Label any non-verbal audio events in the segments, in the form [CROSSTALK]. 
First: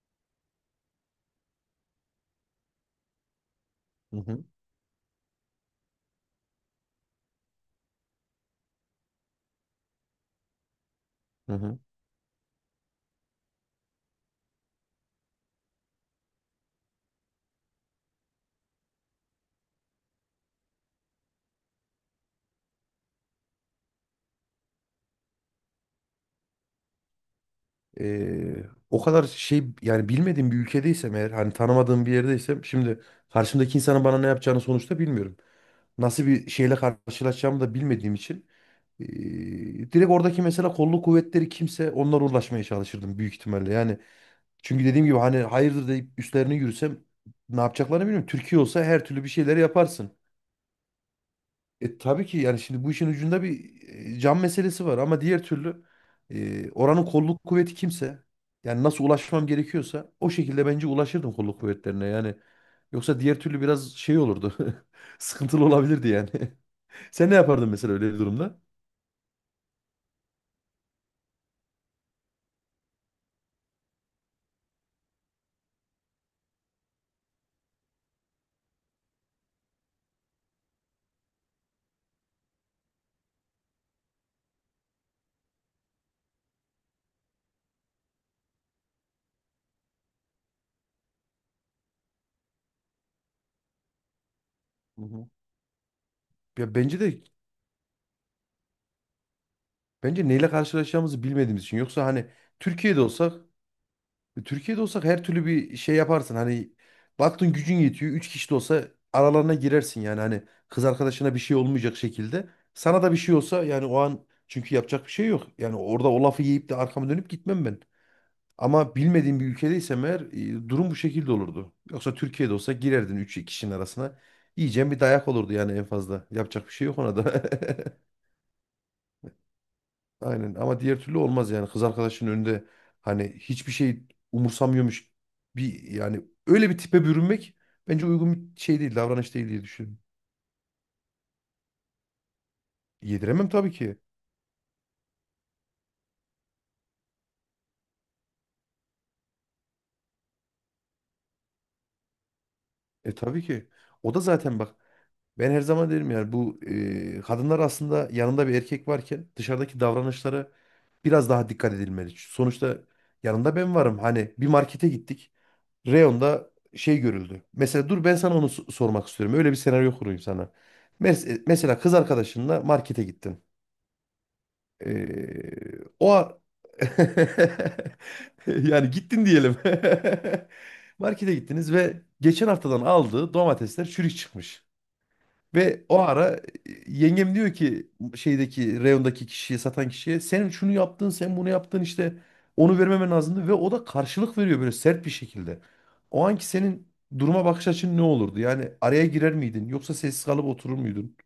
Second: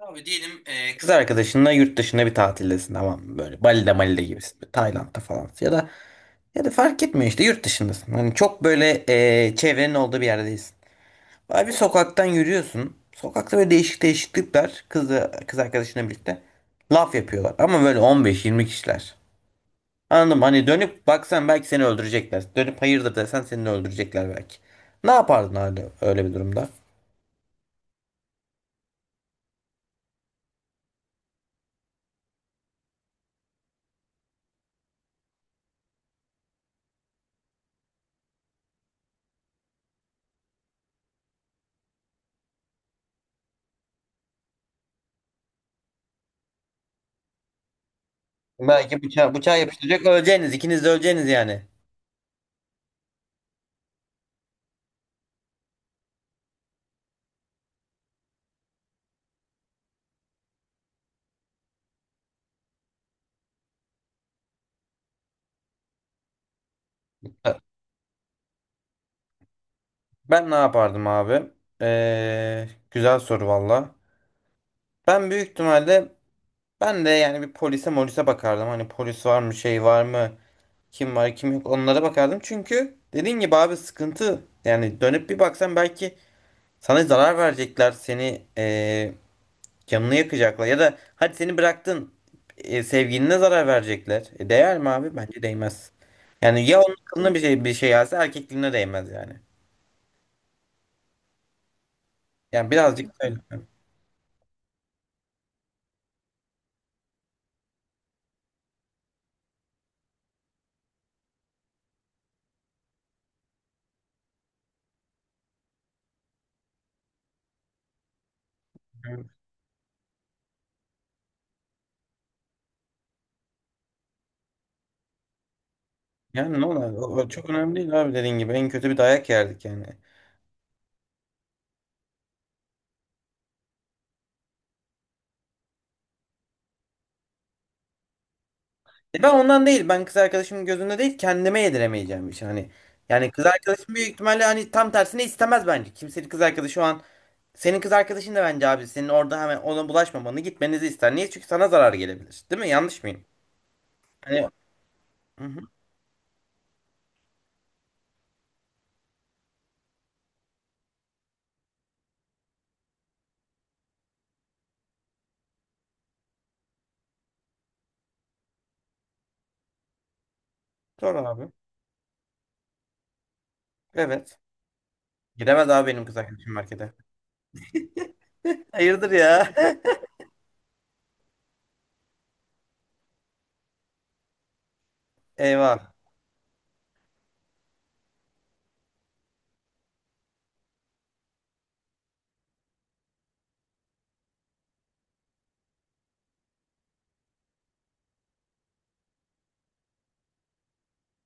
Abi diyelim kız arkadaşınla yurt dışında bir tatildesin, tamam mı? Böyle Bali'de Hı Mali'de hı. gibisin. Tayland'da falan. Ya da fark etmiyor işte, yurt dışındasın. Hani çok böyle çevrenin olduğu bir yerdeyiz. Hı Abi bir hı. sokaktan yürüyorsun. Sokakta böyle değişik değişiklikler kız arkadaşınla birlikte laf yapıyorlar. Ama böyle 15-20 kişiler. Anladım, hani dönüp baksan belki seni öldürecekler. Dönüp hayırdır desen seni de öldürecekler belki. Ne yapardın öyle, öyle bir durumda? Ee, O kadar şey, yani bilmediğim bir ülkedeysem eğer, hani tanımadığım bir yerdeysem, şimdi karşımdaki insanın bana ne yapacağını sonuçta bilmiyorum. Nasıl bir şeyle karşılaşacağımı da bilmediğim için ee, direkt oradaki, mesela kolluk kuvvetleri kimse, onlara ulaşmaya çalışırdım büyük ihtimalle. Yani çünkü dediğim gibi, hani hayırdır deyip üstlerine yürüsem ne yapacaklarını bilmiyorum. Türkiye olsa Belki her türlü bir şeyler bıçağı yapıştıracak, yaparsın. öleceğiniz. İkiniz de öleceğiniz yani. Tabii ki, yani şimdi bu işin ucunda bir can meselesi var, ama diğer türlü oranın kolluk kuvveti kimse, yani nasıl ulaşmam gerekiyorsa o şekilde bence ulaşırdım kolluk kuvvetlerine, yani yoksa diğer türlü biraz şey olurdu [LAUGHS] sıkıntılı olabilirdi yani. [LAUGHS] Sen ne yapardın mesela öyle bir durumda? Ben ne yapardım abi? Güzel soru valla. Ben büyük ihtimalle ben de yani bir polise molise bakardım. Hani polis var mı, şey var mı, kim var kim yok, onlara bakardım. Çünkü dediğin gibi abi, sıkıntı yani, dönüp bir baksan belki sana zarar verecekler, seni canını yakacaklar. Ya da hadi seni bıraktın, sevgiline zarar verecekler. E, değer mi Hı abi? hı. Bence değmez. Yani Ya ya onun bence de kılına bir şey gelse, erkekliğine değmez yani. bence neyle karşılaşacağımızı bilmediğimiz için. Yoksa hani Yani Türkiye'de birazcık olsak öyle. Türkiye'de olsak her türlü bir şey yaparsın. Hani baktın gücün yetiyor. Üç kişi de olsa aralarına girersin yani. Hani kız arkadaşına bir şey olmayacak şekilde. Sana da bir şey olsa yani, o an çünkü yapacak bir şey yok. Yani orada o lafı yiyip de arkama dönüp gitmem ben. Ama bilmediğim bir ülkedeysem eğer, durum bu şekilde olurdu. Yoksa Türkiye'de olsa girerdin üç kişinin arasına. Yiyeceğin bir dayak olurdu yani, en fazla. Yani ne Yapacak bir olur şey yok O, ona o da. çok önemli [LAUGHS] değil abi, dediğin gibi. En kötü bir dayak yerdik yani. Aynen, ama diğer türlü olmaz yani, kız arkadaşının önünde hani hiçbir şey umursamıyormuş bir, yani öyle bir tipe bürünmek bence uygun bir şey değil, E ben davranış değil diye ondan değil. düşünüyorum. Ben kız arkadaşımın gözünde değil, kendime yediremeyeceğim bir şey. Hani yani kız Yediremem tabii arkadaşım ki. büyük ihtimalle hani tam tersine istemez bence. Kimsenin kız arkadaşı şu an, senin kız arkadaşın da bence abi senin orada hemen ona bulaşmamanı, gitmenizi ister. Niye? Çünkü sana zarar gelebilir. Değil mi? Yanlış mıyım? Tabii ki. O da Hani. zaten, bak Hı ben hı. her zaman derim yani, bu kadınlar aslında yanında bir erkek varken dışarıdaki davranışlara biraz daha dikkat edilmeli. Sonuçta yanında ben varım. Hani bir markete gittik. Reyonda şey görüldü. Mesela dur, ben sana onu sormak istiyorum. Öyle bir senaryo kurayım sana. Doğru Mes- e, abi. mesela kız arkadaşınla markete gittin. Evet. Giremez Ee, abi benim o kız a- arkadaşım markete. [LAUGHS] [LAUGHS] yani Hayırdır gittin ya? diyelim. [LAUGHS] Markete gittiniz ve geçen haftadan aldığı domatesler çürük çıkmış. [LAUGHS] Ve Eyvah. o ara, yengem diyor ki şeydeki, reyondaki kişiye, satan kişiye, sen şunu yaptın sen bunu yaptın işte, onu vermemen lazımdı, ve o da karşılık veriyor böyle sert bir şekilde. O anki senin duruma bakış açın ne olurdu? Yani araya girer miydin yoksa sessiz kalıp oturur muydun?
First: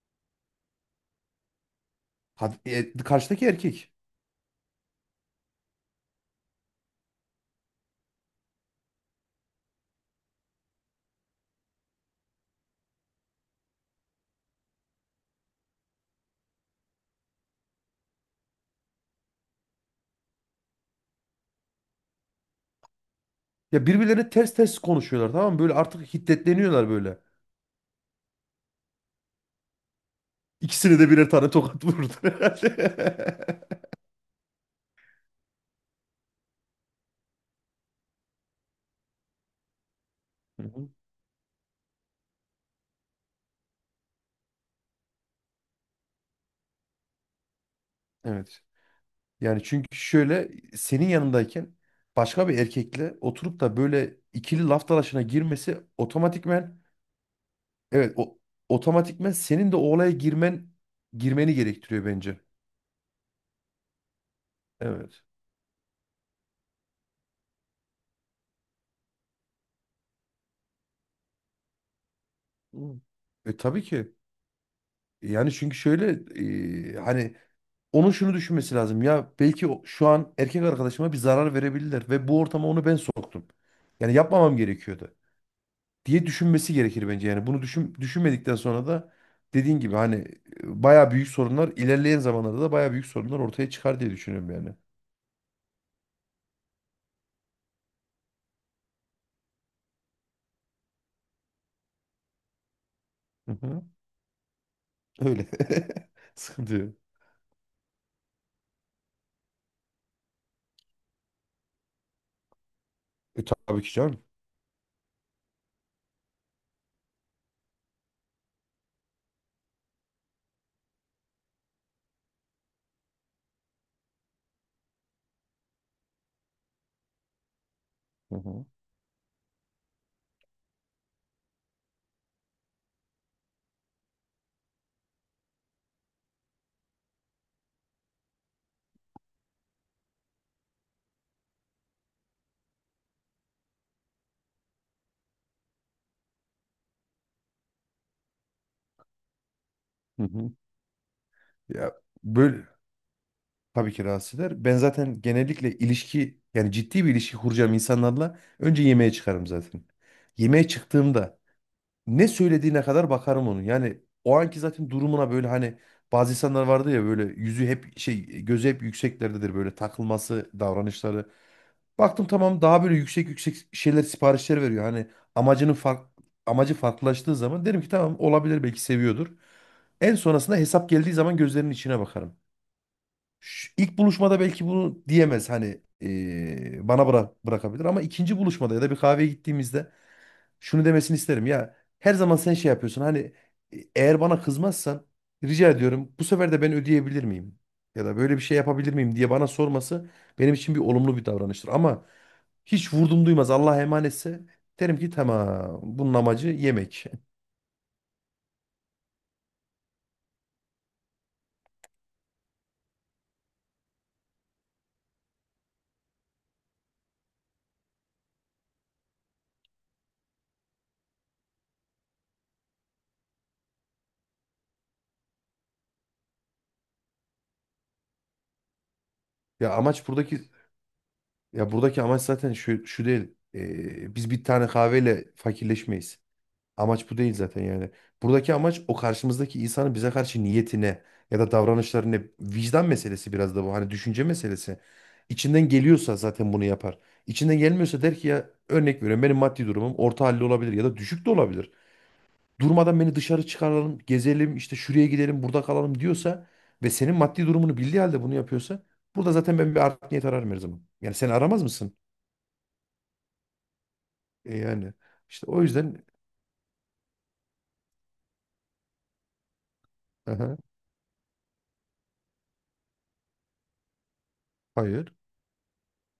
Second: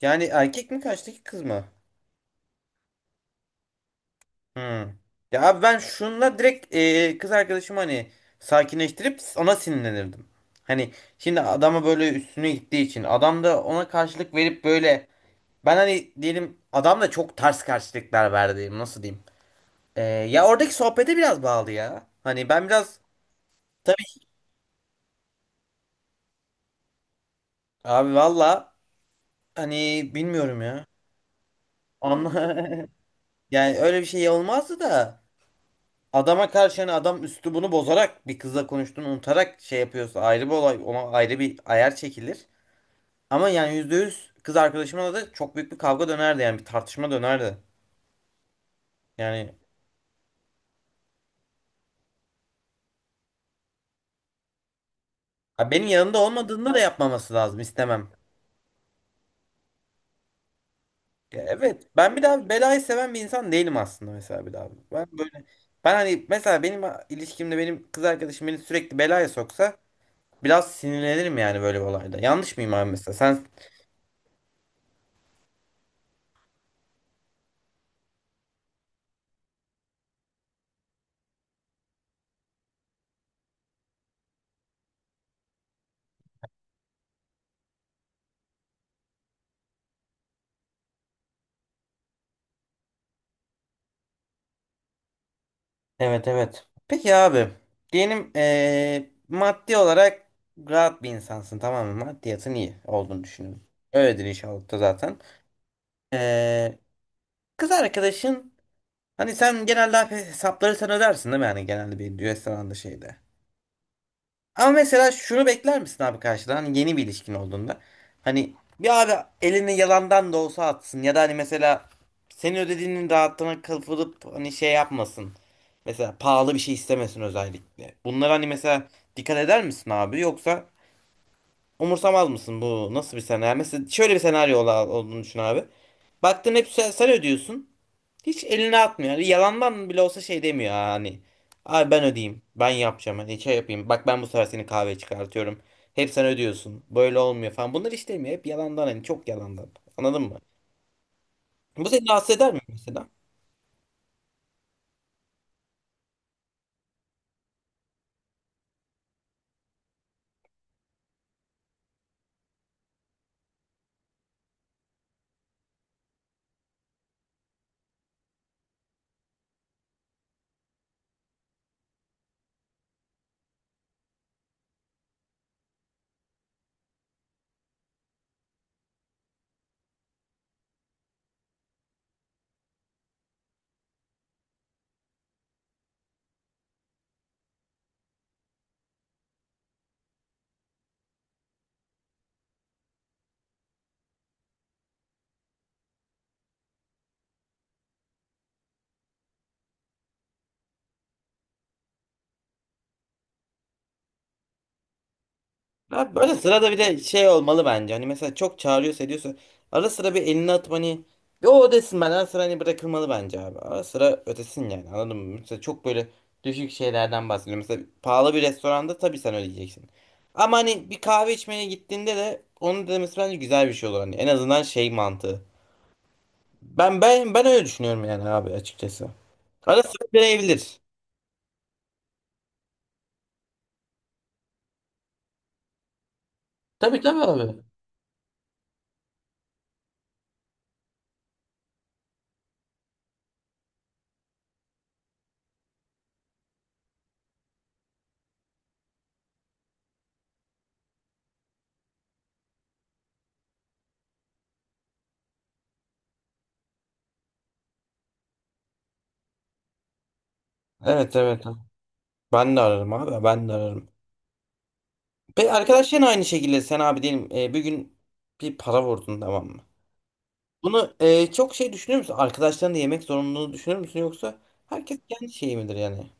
Yani erkek mi karşıdaki, kız mı? Karşıdaki erkek. Hmm. Ya abi ben şunla direkt kız arkadaşımı hani sakinleştirip ona sinirlenirdim. Hani şimdi adama böyle üstüne gittiği için adam da ona karşılık verip böyle, ben hani diyelim adam da çok ters karşılıklar verdi, nasıl diyeyim. E, ya oradaki sohbete biraz bağlı ya. Hani ben biraz, Ya tabii birbirlerine ters ters konuşuyorlar, tamam mı? Böyle artık hiddetleniyorlar böyle. abi valla, hani bilmiyorum ya. İkisine de birer tane tokat vurdu Anla, herhalde. [LAUGHS] yani öyle bir şey olmazdı da. Adama karşı hani, adam üslubunu bozarak bir kızla konuştuğunu unutarak şey yapıyorsa ayrı bir [LAUGHS] Hı olay, hı. ona ayrı bir ayar çekilir. Ama yani %100 kız arkadaşımla da çok büyük bir kavga dönerdi yani, bir tartışma dönerdi. Evet. Yani Yani çünkü şöyle, senin yanındayken başka bir erkekle oturup da böyle ikili laf dalaşına ha, girmesi benim yanında olmadığında otomatikmen, da yapmaması lazım, istemem. evet, o otomatikmen senin de o olaya Ya girmeni evet, gerektiriyor ben bir bence. daha belayı seven bir insan değilim aslında mesela, bir daha. Ben Evet. böyle, ben hani mesela benim ilişkimde benim kız arkadaşım beni sürekli belaya soksa biraz sinirlenirim yani böyle bir olayda. Yanlış mıyım abi Hmm. mesela? Sen. Tabii ki. Yani çünkü şöyle, hani onun şunu düşünmesi lazım. Ya belki şu an erkek arkadaşıma bir zarar verebilirler, ve bu ortama onu ben soktum. Yani yapmamam gerekiyordu. Diye düşünmesi gerekir bence. Yani bunu düşünmedikten sonra da, dediğin gibi hani, bayağı büyük sorunlar, ilerleyen zamanlarda da bayağı büyük sorunlar ortaya çıkar diye düşünüyorum yani. Evet evet. Peki abi, diyelim maddi olarak rahat bir insansın, tamam mı? Maddiyatın iyi olduğunu Hı düşünüyorum. hı. Öyledir inşallah da zaten. Öyle. [LAUGHS] Sıkıntı Eee, yok. kız arkadaşın, hani sen genelde hep hesapları sen ödersin değil mi? Yani genelde bir restoranda, şeyde. Tabii ki canım. Ama mesela şunu bekler misin abi karşıdan? Hani yeni bir ilişkin olduğunda. Hani bir abi, elini yalandan da olsa atsın. Ya da hani mesela senin ödediğinin rahatlığına kapılıp hani şey yapmasın. Mesela pahalı bir şey istemesin özellikle. Bunlara Hı hani hı. mesela dikkat eder misin abi? Yoksa umursamaz mısın, bu nasıl bir senaryo? Yani mesela şöyle bir senaryo olduğunu düşün abi. Baktın hep sen ödüyorsun. Hiç eline atmıyor. Yani yalandan bile olsa şey demiyor ha, hani. Abi ben ödeyeyim. Ben yapacağım. Hani şey yapayım. Bak ben bu sefer seni kahveye çıkartıyorum. Hep sen ödüyorsun. Böyle olmuyor falan. Bunlar hiç demiyor. Hep yalandan, hani çok yalandan. Anladın Hı mı? hı. Bu Ya seni rahatsız eder mi böyle, mesela? tabii ki rahatsız eder. Ben zaten genellikle ilişki, yani ciddi bir ilişki kuracağım insanlarla, önce yemeğe çıkarım zaten. Yemeğe çıktığımda ne söylediğine kadar bakarım onun. Yani o anki zaten durumuna, böyle hani bazı insanlar vardı ya, böyle yüzü hep şey, gözü hep yükseklerdedir, böyle takılması, davranışları. Baktım tamam, daha böyle yüksek yüksek şeyler, siparişler veriyor. Hani amacının fark, amacı farklılaştığı zaman derim ki, tamam, olabilir, belki seviyordur. En sonrasında hesap geldiği zaman gözlerinin içine bakarım. Şu, ilk buluşmada belki bunu diyemez hani, bana bırakabilir, ama ikinci buluşmada ya da bir kahveye gittiğimizde şunu demesini isterim. Ya her zaman sen şey yapıyorsun. Hani, eğer bana kızmazsan, rica ediyorum bu sefer de ben ödeyebilir miyim? Ya da böyle bir şey yapabilir miyim diye bana sorması, benim için bir olumlu bir davranıştır. Ama hiç vurdum duymaz, Allah'a emanetse, derim ki tamam, bunun Abi böyle amacı sırada bir de yemek. şey [LAUGHS] olmalı bence. Hani mesela çok çağırıyorsa, ediyorsa, ara sıra bir elini atıp hani bir o desin, ben ara sıra hani bırakılmalı bence abi. Ara sıra ötesin yani, anladın mı? Mesela çok böyle düşük şeylerden bahsediyorum. Mesela pahalı bir restoranda tabii sen ödeyeceksin. Ama hani bir kahve içmeye gittiğinde de onun demesi bence güzel bir şey olur. Hani en azından şey mantığı. Ben öyle düşünüyorum yani abi, açıkçası. Ya Ara sıra amaç buradaki, deneyebilir. ya buradaki amaç zaten şu değil. Biz bir tane kahveyle fakirleşmeyiz. Tabii Amaç bu tabii değil abi. zaten yani. Buradaki amaç o karşımızdaki insanın bize karşı niyetine ya da davranışlarına, vicdan meselesi biraz da bu. Hani düşünce meselesi. İçinden geliyorsa zaten bunu yapar. İçinden gelmiyorsa der ki, ya örnek veriyorum, benim maddi durumum orta halli olabilir ya da düşük de olabilir. Durmadan beni dışarı çıkaralım, gezelim, işte şuraya gidelim, burada kalalım diyorsa, ve senin maddi durumunu bildiği halde bunu yapıyorsa, burada zaten ben bir art niyet ararım her zaman. Yani Evet sen evet. aramaz mısın? Ben de ararım abi. Ben de ararım. Yani işte Ve o yüzden. arkadaşların aynı şekilde, sen abi diyelim bir gün bir para vurdun, tamam mı? Aha, Bunu çok şey düşünür müsün? Arkadaşlarınla yemek zorunluluğunu düşünür müsün, yoksa herkes hayır. kendi şeyi midir yani?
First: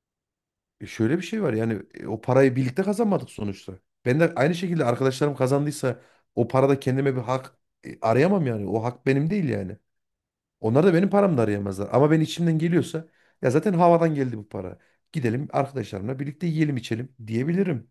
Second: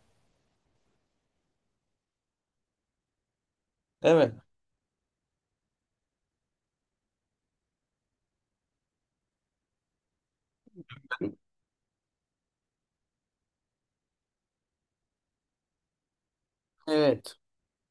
Şöyle bir şey var yani, o parayı birlikte kazanmadık sonuçta. Ben de Evet. aynı şekilde, arkadaşlarım kazandıysa o parada kendime bir hak arayamam yani. O hak benim değil yani. Onlar da benim paramda arayamazlar. Ama ben içimden geliyorsa, ya zaten havadan geldi bu para, gidelim arkadaşlarımla birlikte yiyelim içelim Evet. diyebilirim.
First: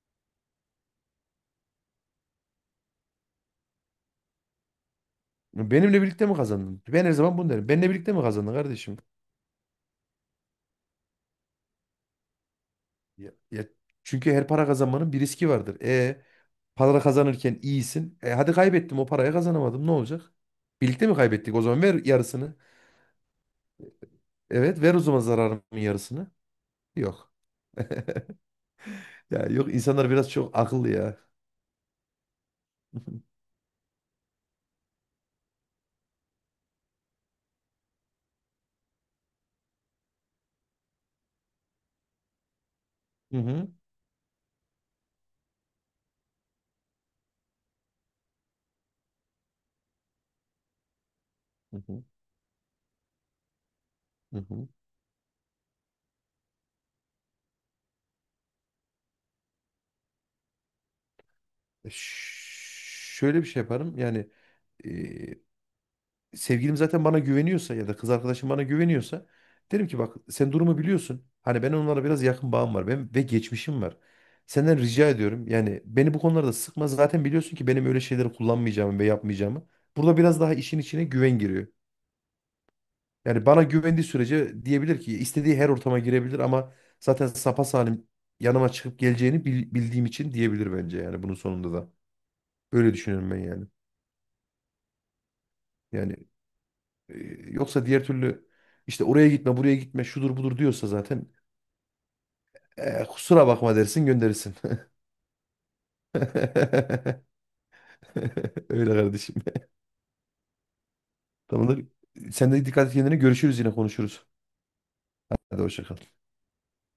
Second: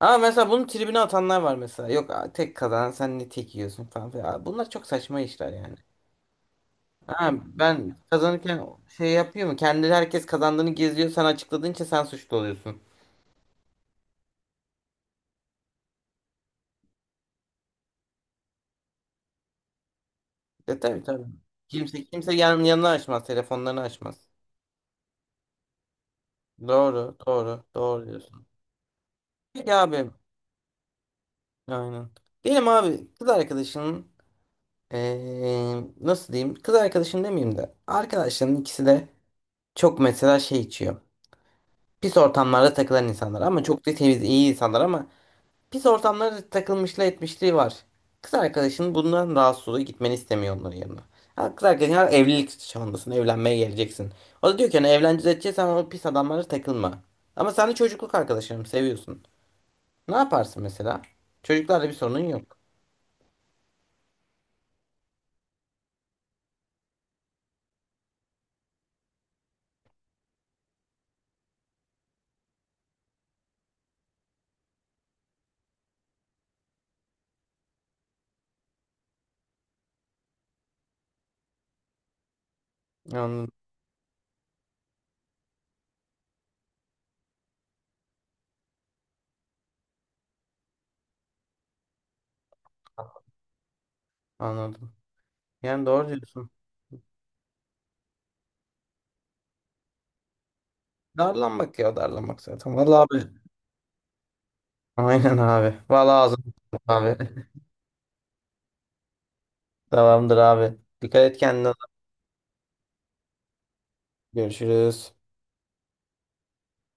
Ama mesela bunun tribine atanlar var mesela. Yok tek kazanan sen, ne tek yiyorsun falan filan. Abi bunlar çok saçma işler yani. Benimle birlikte mi kazandın? Ben her Ha, zaman bunu derim. Benimle ben birlikte mi kazandın kazanırken kardeşim? şey yapıyor mu? Kendi, herkes kazandığını geziyor. Sen açıkladığın için sen suçlu oluyorsun. Ya çünkü her para kazanmanın bir riski vardır. Para kazanırken iyisin. Hadi kaybettim o parayı, kazanamadım, ne olacak? E tabii Birlikte mi tabii. kaybettik? O zaman ver Kimse yarısını. Yanına açmaz. Telefonlarını açmaz. Evet, ver o zaman zararımın yarısını. Doğru Yok. doğru doğru diyorsun. Ya, Peki yok, abi. insanlar biraz çok akıllı ya. Aynen. Diyelim abi kız [LAUGHS] arkadaşının, nasıl diyeyim? Kız arkadaşın demeyeyim de, arkadaşların ikisi de çok mesela şey içiyor. Pis ortamlarda takılan Hı insanlar ama hı. çok da temiz iyi insanlar, ama pis ortamlarda takılmışlığı, etmişliği var. Kız arkadaşın bundan rahatsız oluyor, gitmeni istemiyor onların yanına. Ha, kız Hı arkadaşın hı. ha, evlilik çağındasın, evlenmeye geleceksin. Hı O da hı. diyor ki hani evleneceğiz edeceksen, o pis adamlara takılma. Ama sen de çocukluk arkadaşlarım seviyorsun. Ne yaparsın mesela? Çocuklarla bir sorunun yok. Ş- Şöyle bir şey yaparım. Yani, e, sevgilim zaten bana güveniyorsa ya da kız arkadaşım bana güveniyorsa, derim ki bak, sen durumu biliyorsun. Hani ben onlara biraz yakın, bağım var, ben, ve geçmişim var. Senden rica ediyorum. Yani beni bu konularda sıkma. Zaten biliyorsun ki benim öyle şeyleri kullanmayacağımı ve yapmayacağımı. Burada biraz daha işin içine güven giriyor. Yani Anladım. bana güvendiği sürece diyebilir ki istediği her ortama girebilir, ama zaten sapasalim yanıma çıkıp geleceğini bildiğim için diyebilir bence yani, bunun sonunda da. Öyle düşünüyorum ben yani. Anladım. Yani doğru Yani, diyorsun. e, yoksa diğer türlü, işte oraya gitme buraya gitme şudur budur diyorsa zaten, Darlanmak ya, darlanmak zaten. Vallahi abi. kusura bakma dersin, gönderirsin. Aynen abi. Vallahi [LAUGHS] ağzım abi. [LAUGHS] Öyle kardeşim. Tamamdır abi. Dikkat et kendine. Tamamdır. Sen de dikkat et kendine, görüşürüz, yine konuşuruz. Görüşürüz. Hadi hoşça kal.